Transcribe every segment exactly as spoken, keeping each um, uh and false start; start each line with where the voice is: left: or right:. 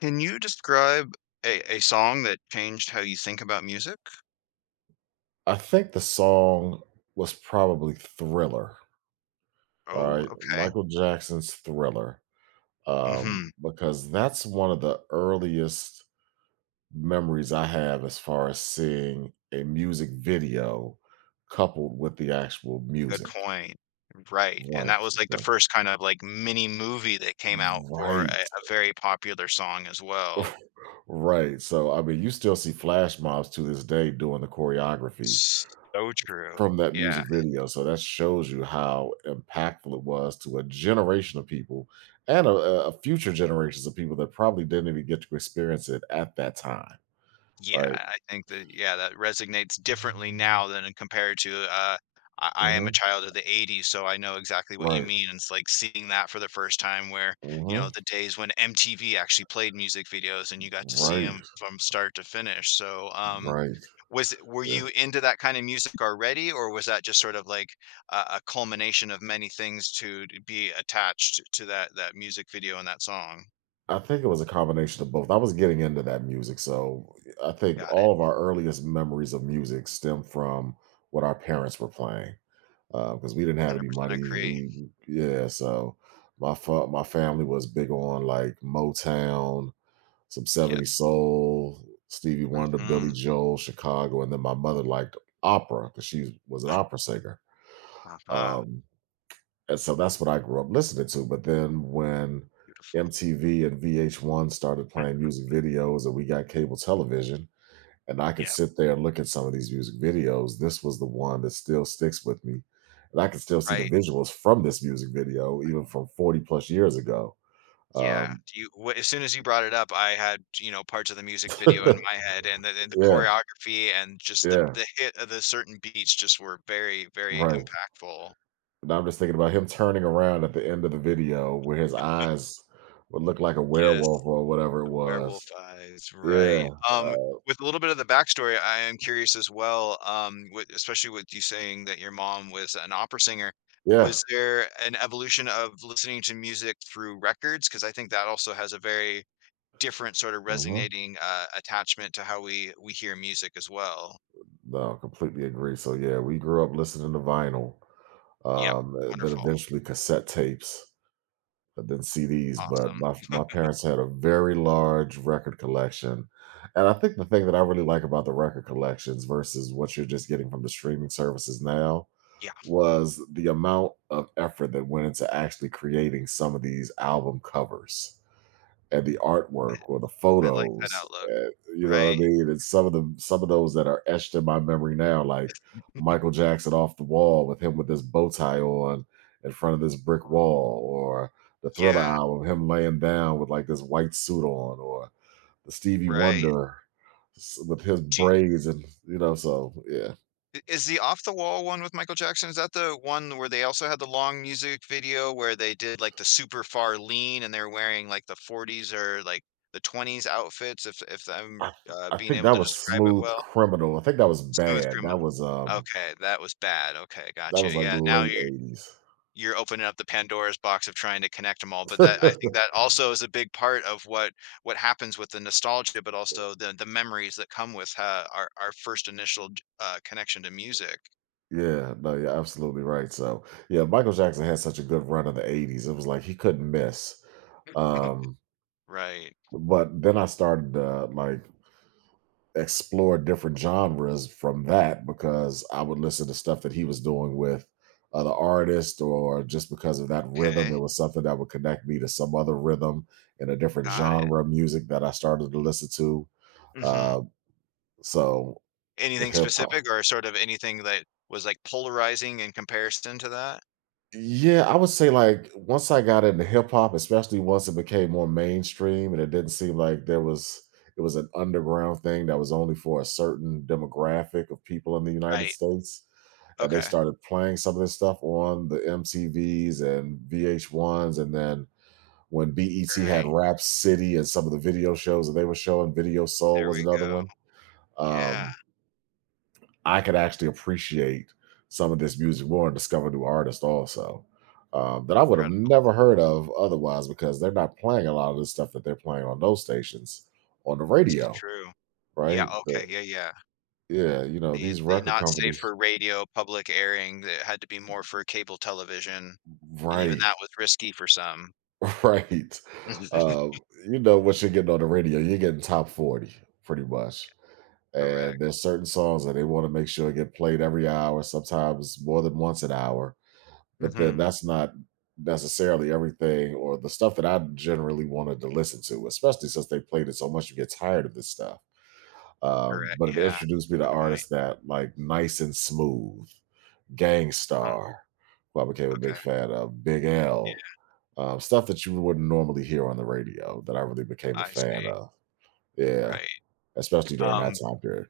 left: Can you describe a a song that changed how you think about music?
right: I think the song was probably Thriller,
left: Oh,
right: alright?
left: okay.
right: Michael Jackson's Thriller,
left: Mhm.
right: um, because that's one of the earliest memories I have as far as seeing a music video coupled with the actual
left: Good
right: music.
left: point. Right, and
right: Right,
left: that was, like, the
right: so
left: first kind of, like, mini movie that came out for
right: right,
left: a a very popular song as well.
right: right, so, I mean, you still see flash mobs to this day doing the choreography
left: So true.
right: from that music
left: Yeah.
right: video, so that shows you how impactful it was to a generation of people and a, a a future generations of people that probably didn't even get to experience it at that time,
left: Yeah,
right: right?
left: I think that yeah, that resonates differently now than in compared to, uh, I I am a
right: Mhm,
left: child of the eighties, so I know exactly what you
right: right,
left: mean, and it's like seeing that for the first time where, you know,
right: mhm,
left: the days when M T V actually played music videos and you got to see
right: right,
left: them from start to finish, so, um,
right: right,
left: was it were
right: yeah.
left: you into that kind of music already, or was that just sort of like a a culmination of many things to to be attached to that that music video and that song?
right: I think it was a combination of both. I was getting into that music, so I think
left: Got it,
right: all of our earliest memories of music stem from what our parents were playing, because we didn't have any
left: one hundred percent
right: money.
left: agree.
right: We yeah, so my fa- my family was big on like Motown, some
left: Yep.
right: seventies soul, Stevie Wonder, Billy
left: Mhm.
right: Joel, Chicago, and then my mother liked opera because she was an opera singer.
left: Aha.
right: Um, and so that's what I grew up listening to. But then when
left: Beautiful.
right: M T V and V H one started playing music videos and we got cable television, and I could
left: Yeah,
right: sit there and look at some of these music videos, this was the one that still sticks with me. And I can still see the
left: right.
right: visuals from this music video, even from forty plus years ago.
left: Yeah.
right: Um,
left: Do you wh as soon as you brought it up, I had, you know, parts of the music video in my head, and the and the
right: yeah,
left: choreography and just the
right: yeah,
left: the hit of the certain beats just were very, very
right: right.
left: impactful.
right: And I'm just thinking about him turning around at the end of the video where his eyes would look like a
left: Yes,
right: werewolf or whatever it
left: the werewolf
right: was.
left: eyes, right.
right: Yeah, uh,
left: Um, with a little bit of the backstory, I am curious as well, um, with especially with you saying that your mom was an opera singer,
right: yeah.
left: was there an evolution of listening to music through records? Because I think that also has a very different sort of
right: hmm
left: resonating, uh, attachment to how we we hear music as well.
right: No, completely agree. So, yeah, we grew up listening to vinyl,
left: Yep,
right: um, then
left: wonderful,
right: eventually cassette tapes, Than then C Ds. But
left: awesome.
right: my my parents had a very large record collection, and I think the thing that I really like about the record collections versus what you're just getting from the streaming services now
left: Yeah,
right: was the amount of effort that went into actually creating some of these album covers and the artwork or the
left: I like that
right: photos,
left: outlook,
right: and you know what I
left: right.
right: mean? And some of them some of those that are etched in my memory now, like Michael Jackson Off the Wall with him with this bow tie on in front of this brick wall, or the Thriller
left: Yeah,
right: album, him laying down with like this white suit on, or the Stevie
left: right.
right: Wonder s- with his
left: Do you
right: braids and you know, so yeah.
left: is the Off the Wall one with Michael Jackson, is that the one where they also had the long music video where they did, like, the super far lean and they're wearing, like, the forties or, like, the twenties outfits if if I'm,
right: I th-
left: uh,
right: I
left: being
right: think
left: able to
right: that was
left: describe it
right: Smooth
left: well?
right: Criminal. I think that was
left: Smooth
right: Bad. That
left: Criminal.
right: was um
left: Okay, that was bad, okay,
right: that
left: gotcha,
right: was like
left: yeah, now
right: late
left: you you're opening up the Pandora's box of trying to connect them all. But that I
right: eighties.
left: think that also is a big part of what what happens with the nostalgia, but also the the memories that come with uh, our our first initial j- uh, connection to music.
right: Yeah, no, you're absolutely right. So, yeah, Michael Jackson had such a good run in the eighties. It was like he couldn't miss. Um,
left: Right.
right: but then I started to like explore different genres from that because I would listen to stuff that he was doing with other artists, or just because of that rhythm,
left: Okay.
right: it was something that would connect me to some other rhythm in a different
left: Got it.
right: genre of music that I started to listen to.
left: Hmm.
right: Uh, so the
left: Anything
right: hip hop.
left: specific or sort of anything that was like polarizing in comparison to that?
right: Yeah, I would say like once I got into hip hop, especially once it became more mainstream and it didn't seem like there was it was an underground thing that was only for a certain demographic of people in the United
left: Right.
right: States. And they
left: Okay.
right: started playing some of this stuff on the M T Vs and V H ones. And then when B E T had
left: Right.
right: Rap City and some of the video shows that they were showing, Video Soul
left: There
right: was
left: we
right: another
left: go.
right: one.
left: Yeah.
right: Um, I could actually appreciate some of this music more and discover new artists also, um, that I would have
left: Incredible.
right: never heard of otherwise because they're not playing a lot of the stuff that they're playing on those stations on the
left: This is
right: radio,
left: true. Yeah.
right: right? The,
left: Okay. Yeah. Yeah.
right: yeah, you know
left: They
right: these
left: they
right: record
left: not safe
right: companies,
left: for radio public airing, it had to be more for cable television, and even
right: right,
left: that was risky for some.
right: right. Um, you know what you're getting on the radio, you're getting top forty pretty much. And
left: Correct.
right: there's certain songs that they want to make sure get played every hour, sometimes more than once an hour, but then
left: Mhm.
right: that's not necessarily everything or the stuff that I generally wanted to listen to, especially since they played it so much, you get tired of this stuff. Um, but
left: Correct,
right: it
left: yeah.
right: introduced me to
left: Good point.
right: artists that like Nice and Smooth,
left: Huh,
right: Gangstar, who I became a big
left: okay.
right: fan of, Big L, um, stuff that you wouldn't normally hear on the radio that I really became
left: Yeah,
right: a
left: I
right: fan
left: see.
right: of. Yeah,
left: Right.
right: especially during that
left: Um,
right: time period.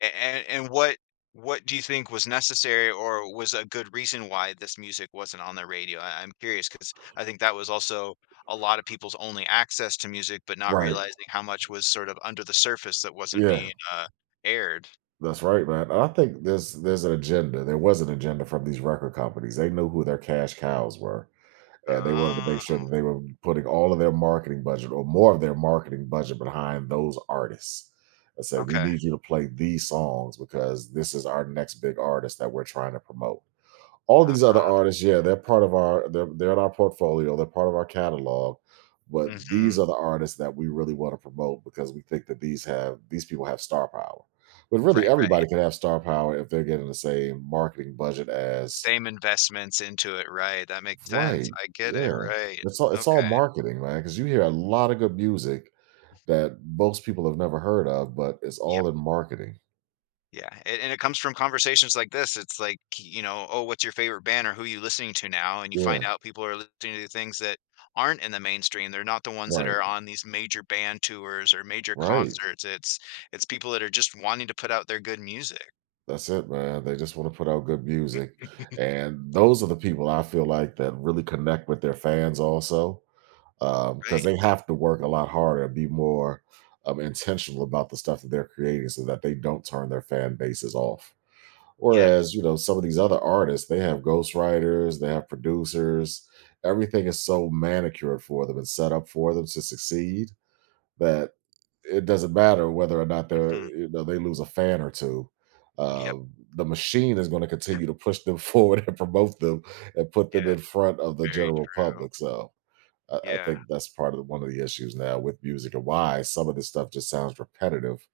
left: and and what what do you think was necessary or was a good reason why this music wasn't on the radio? I I'm curious because I think that was also a lot of people's only access to music, but not
right: Right.
left: realizing how much was sort of under the surface that wasn't being,
right: Yeah.
left: uh, aired.
right: That's right, man. I think there's there's an agenda. There was an agenda from these record companies. They knew who their cash cows were, and they wanted to make sure
left: Oh,
right: that they were putting all of their marketing budget or more of their marketing budget behind those artists. And say, we
left: okay.
right: need you to play these songs because this is our next big artist that we're trying to promote. All
left: Uh,
right: these other artists, yeah, they're part of our they're they're in our portfolio, they're part of our catalog, but
left: mhm.
right: these are the artists that we really want to promote because we think that these have these people have star power. But really
left: Right, right.
right: everybody can have star power if they're getting the same marketing budget as
left: Same investments into it, right, that makes sense,
right: right.
left: I get it,
right: Yeah.
left: right.
right: It's all it's all
left: Okay.
right: marketing, man, because you hear a lot of good music that most people have never heard of, but it's
left: Yep.
right: all in marketing.
left: Yeah, and and it comes from conversations like this, it's like, you know, "Oh, what's your favorite band or who you listening to now?" And you find
right: Yeah.
left: out people are listening to things that aren't in the mainstream, they're not the ones that
right: Right.
left: are on these major band tours or major
right: Right.
left: concerts, it's it's people that are just wanting to put out their good music,
right: That's it, man. They just want to put out good music. And those are the people I feel like that really connect with their fans also, because
left: right.
right: they have to work a lot harder and be more um, intentional about the stuff that they're creating so that they don't turn their fan bases off. Whereas,
left: Yes.
right: you know, some of these other artists, they have ghostwriters, they have producers, everything is so manicured for them and set up for them to succeed that it doesn't matter whether or not they're,
left: Mhm.
right: you know, they lose a fan or two.
left: Yep,
right: Uh, the machine is going to continue to push them forward and promote them and put them
left: yeah,
right: in front of the
left: very
right: general
left: true.
right: public. So I, I
left: Yeah.
right: think that's part of the, one of the issues now with music and why some of this stuff just sounds repetitive,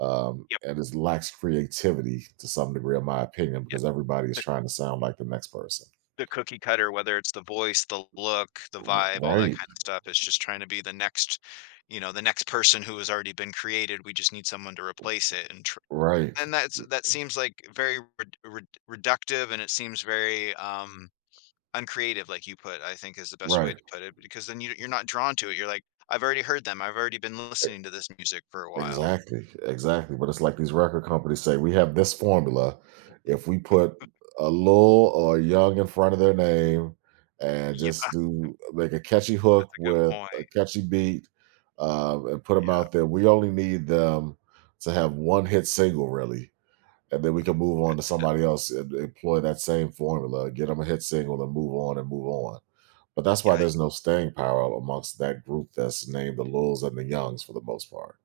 right: um,
left: Yep,
right: and it lacks creativity to some degree, in my opinion,
left: yep.
right: because everybody is trying to sound like the next person.
left: The cookie cutter, whether it's the voice, the look, the vibe, all that
right: Right,
left: kind of stuff. It's just trying to be the next, you know, the next person who has already been created. We just need someone to replace it, and tr-
right: right,
left: and that's that seems like very red, red, reductive, and it seems very um uncreative, like you put. I think is the best way
right: right.
left: to put it, because then you you're not drawn to it. You're like, I've already heard them. I've already been listening to this music for a while.
right: Exactly, exactly. But it's like these record companies say, we have this formula. If we put a Lil or a Young in front of their name and
left: Yeah,
right: just do make a catchy
left: that's
right: hook
left: a good
right: with
left: point.
right: a catchy beat, um, and put them out there, we only need them to have one hit single, really. And then we can move on to somebody else and employ that same formula, get them a hit single and move on and move on. But that's
left: Yeah,
right: why
left: yeah.
right: there's no staying power amongst that group that's named the Lils and the Youngs for the most part.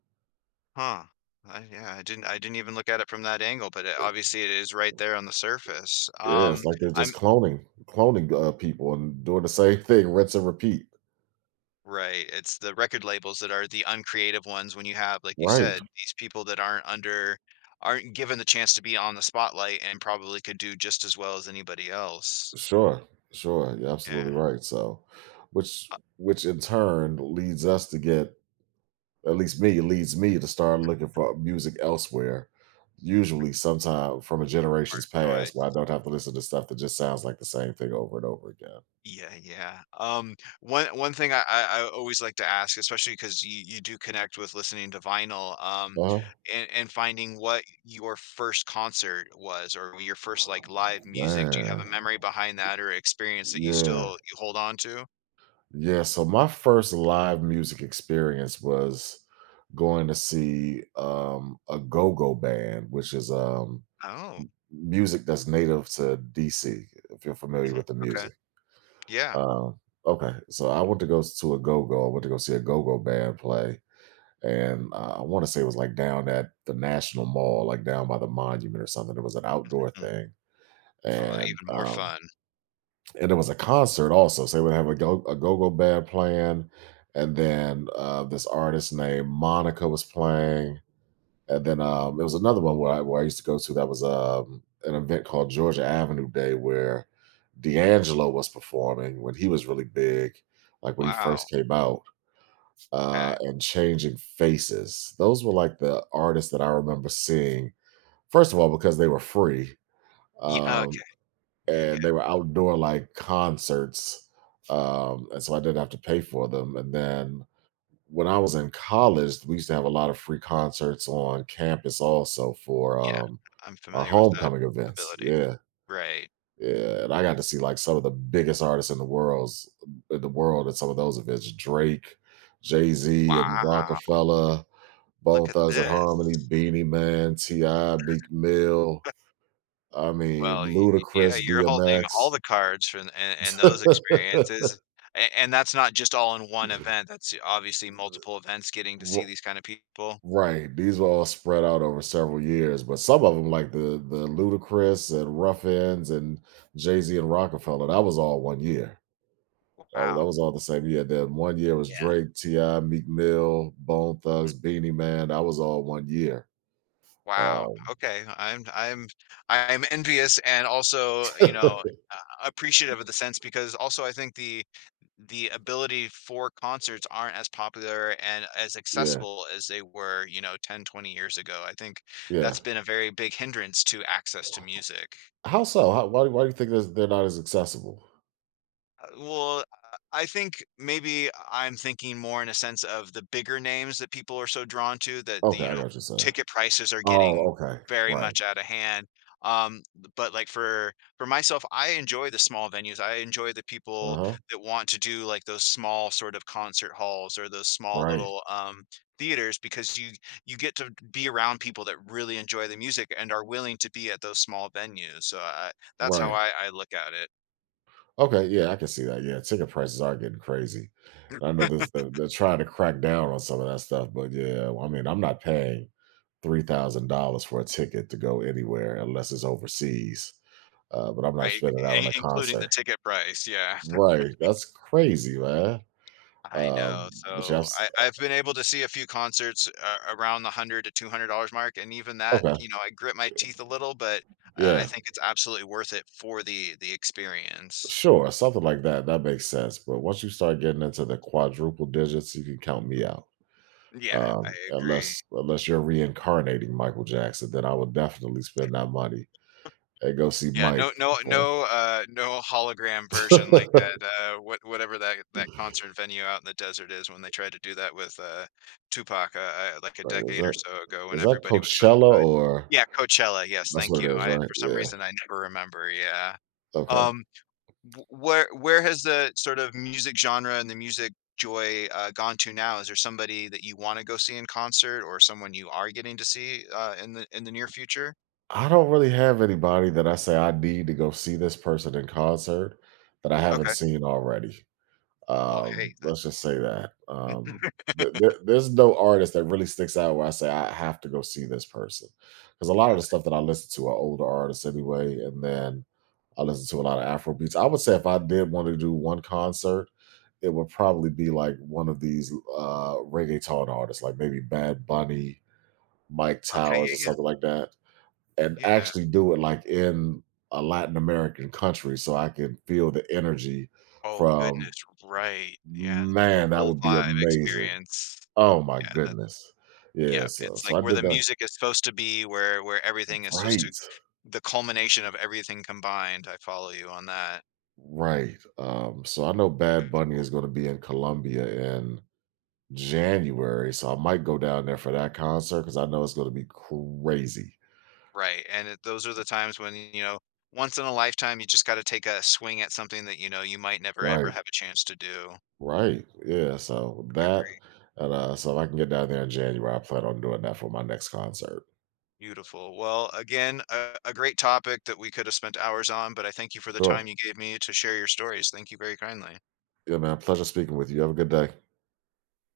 left: Huh. I, yeah, I didn't I didn't even look at it from that angle, but it, obviously it is right there on the surface.
right: Yeah, it's
left: Um,
right: like they're
left: I'm
right: just cloning cloning, uh, people and doing the same thing, rinse and repeat.
left: right. It's the record labels that are the uncreative ones when you have, like you
right: Right.
left: said, these people that aren't under aren't given the chance to be on the spotlight and probably could do just as well as anybody else.
right: Sure. Sure. You're
left: Yeah.
right: absolutely right. So, which
left: uh,
right: which in turn leads us to get, at least me, leads me to start looking for music elsewhere. Usually, sometime from a generation's
left: Smart
right: past, where I
left: choice.
right: don't have to listen to stuff that just sounds like the same thing over and over again.
left: Yeah, yeah. Um, one one thing I, I I always like to ask, especially because you you do connect with listening to vinyl, um,
right: Oh
left: and and finding what your first concert was or your first like live music. Do you have a
right: man,
left: memory behind that or experience that you
right: yeah.
left: still you hold on to?
right: Yeah, so my first live music experience was going to see um a go-go band, which is um
left: Oh,
right: music that's native to D C, if you're familiar
left: mhm,
right: with the
left: okay.
right: music.
left: Yeah.
right: Um okay, so I went to go s- to a go-go, I went to go see a go-go band play, and uh, I want to say it was like down at the National Mall, like down by the monument or something. It was an outdoor
left: Mhm.
right: thing.
left: Oh,
right: And
left: even more
right: um
left: fun.
right: and it was a concert also. So they would have a go a go-go band playing, and then uh, this artist named Monica was playing, and then um, there was another one where I, where I used to go to that was, um, an event called Georgia Avenue Day where
left: Mm.
right: D'Angelo was performing when he was really big, like when he
left: Wow.
right: first came out,
left: Okay.
right: uh, and Changing Faces. Those were like the artists that I remember seeing. First of all, because they were free.
left: Yeah.
right: Um,
left: Okay. Yeah. Yeah.
right: and they were outdoor like concerts. Um, and so I didn't have to pay for them. And then when I was in college, we used to have a lot of free concerts on campus also for,
left: Yeah.
right: um,
left: I'm
right: our
left: familiar with that
right: homecoming events.
left: ability.
right: Yeah,
left: Right.
right: yeah. And I got to see like some of the biggest artists in the world's in the world at some of those events: Drake, Jay Z, and
left: Wow.
right: Rockefeller,
left: Look
right: Bone
left: at
right: Thugs and Harmony,
left: this.
right: Beanie Man, Ti, Meek Mill. I mean,
left: Well, y y yeah,
right: Ludacris,
left: you're holding all
right: D M X.
left: the cards from and and those experiences, a and that's not just all in one event, that's obviously multiple events getting to see
right: R-
left: these kind of people.
right: Right. These were all spread out over several years, but some of them, like the the Ludacris and Ruffins and Jay Z and Rockefeller, that was all one year. That was, that
left: Wow.
right: was all the same year. Then one year was
left: Yeah.
right: Drake, Ti, Meek Mill, Bone
left: Mm,
right: Thugs, Beanie Man. That was all one year.
left: wow.
right: Um,
left: Okay, I'm I'm I'm envious and also, you know, uh, appreciative of the sense because also I think the the ability for concerts aren't as popular and as
right: yeah,
left: accessible as they were, you know, ten, twenty years ago. I think
right: yeah.
left: that's been a very big hindrance to access to music.
right: How so? How, why, why do you think this, they're not as accessible?
left: Uh, well, uh, I think maybe I'm thinking more in a sense of the bigger names that people are so drawn to that the,
right: Okay,
left: you know,
right: I got what you're saying.
left: ticket prices are getting
right: Oh, okay,
left: very
right: right.
left: much out of hand. Um, but like for for myself, I enjoy the small venues. I enjoy the
right: Uh
left: people
right: huh.
left: that want to do like those small sort of concert halls or those small
right: Right,
left: little um theaters because you you get to be around people that really enjoy the music and are willing to be at those small venues. So I, that's how
right: right.
left: I, I look at it.
right: Okay, yeah, I can see that. Yeah, ticket prices are getting crazy. I know this they're, they're trying to crack down on some of that stuff, but yeah, I mean, I'm not paying three thousand dollars for a ticket to go anywhere unless it's overseas. Uh, but I'm not
left: Right,
right: spending out on
left: in
right: a
left: including the
right: concert.
left: ticket price, yeah.
right: Right? That's crazy, man.
left: I know,
right: Um, but yeah, I've
left: so I
right: s-
left: I've been able to see a few concerts a around the one hundred to two hundred dollars mark, and even that, you
right: okay,
left: know, I grit my teeth a little, but I I
right: yeah,
left: think it's absolutely worth it for the the experience.
right: sure, something like that. That makes sense. But once you start getting into the quadruple digits, you can count me out.
left: Yeah, I
right: Um,
left: agree.
right: unless unless you're reincarnating Michael Jackson, then I would definitely spend that money and go see
left: Yeah,
right: Mike
left: no no
right: perform.
left: no, uh, no hologram version like
right: Wait,
left: at, uh, what whatever that that concert venue out in the desert is when they tried to do that with, uh, Tupac, uh, uh, like a
right: is
left: decade or
right: that
left: so ago when
right: is that
left: everybody was so
right: Coachella
left: excited.
right: or
left: Yeah, Coachella, yes,
right: that's
left: thank
right: what it
left: you.
right: is,
left: I
right: right?
left: for some
right: Yeah.
left: reason, I never remember, yeah.
right: Okay.
left: Um, w where where has the sort of music genre and the music joy, uh, gone to now? Is there somebody that you wanna go see in concert or someone you are getting to see, uh, in the in the near future?
right: I don't really have anybody that I say I need to go see this person in concert that I haven't
left: Okay.
right: seen already.
left: Well,
right: Um,
left: hey, uh
right: let's just say that. Um, th- there- there's no artist that really sticks out where I say I have to go see this person because a lot of the stuff that I listen to are older artists anyway, and then I listen to a lot of Afro beats. I would say if I did want to do one concert, it would probably be like one of these uh reggaeton artists, like maybe Bad Bunny, Mike
left: Okay,
right: Towers, or
left: yeah, yeah.
right: something like that, and
left: Yeah.
right: actually do it like in a Latin American country so I can feel the energy
left: Oh,
right: from,
left: goodness, right. Yeah, they get the
right: man, that
left: whole
right: would be
left: vibe
right: amazing.
left: experience.
right: Oh my
left: Yeah, that
right: goodness. Yeah,
left: yeah,
right: so
left: it's
right: so
left: like
right: I
left: where the
right: did that
left: music is supposed to be, where where everything is supposed to
right: right.
left: the culmination of everything combined. I follow you on that.
right: Right. Um, so I
left: M
right: know Bad Bunny is going to be in Colombia in January, so I might go down there for that concert because I know it's gonna be crazy.
left: Right, and it those are the times when, you know, once in a lifetime, you just gotta take a swing at something that, you know, you might never ever
right: Right,
left: have a chance to do.
right: right, yeah, so that
left: Agree.
right: and, uh, so if I can get down there in January, I plan on doing that for my next concert.
left: Beautiful. Well, again, a a great topic that we could have spent hours on, but I thank you for the time
right: Sure.
left: you gave me to share your stories. Thank you very kindly.
right: Yeah, man, pleasure speaking with you. Have a good day.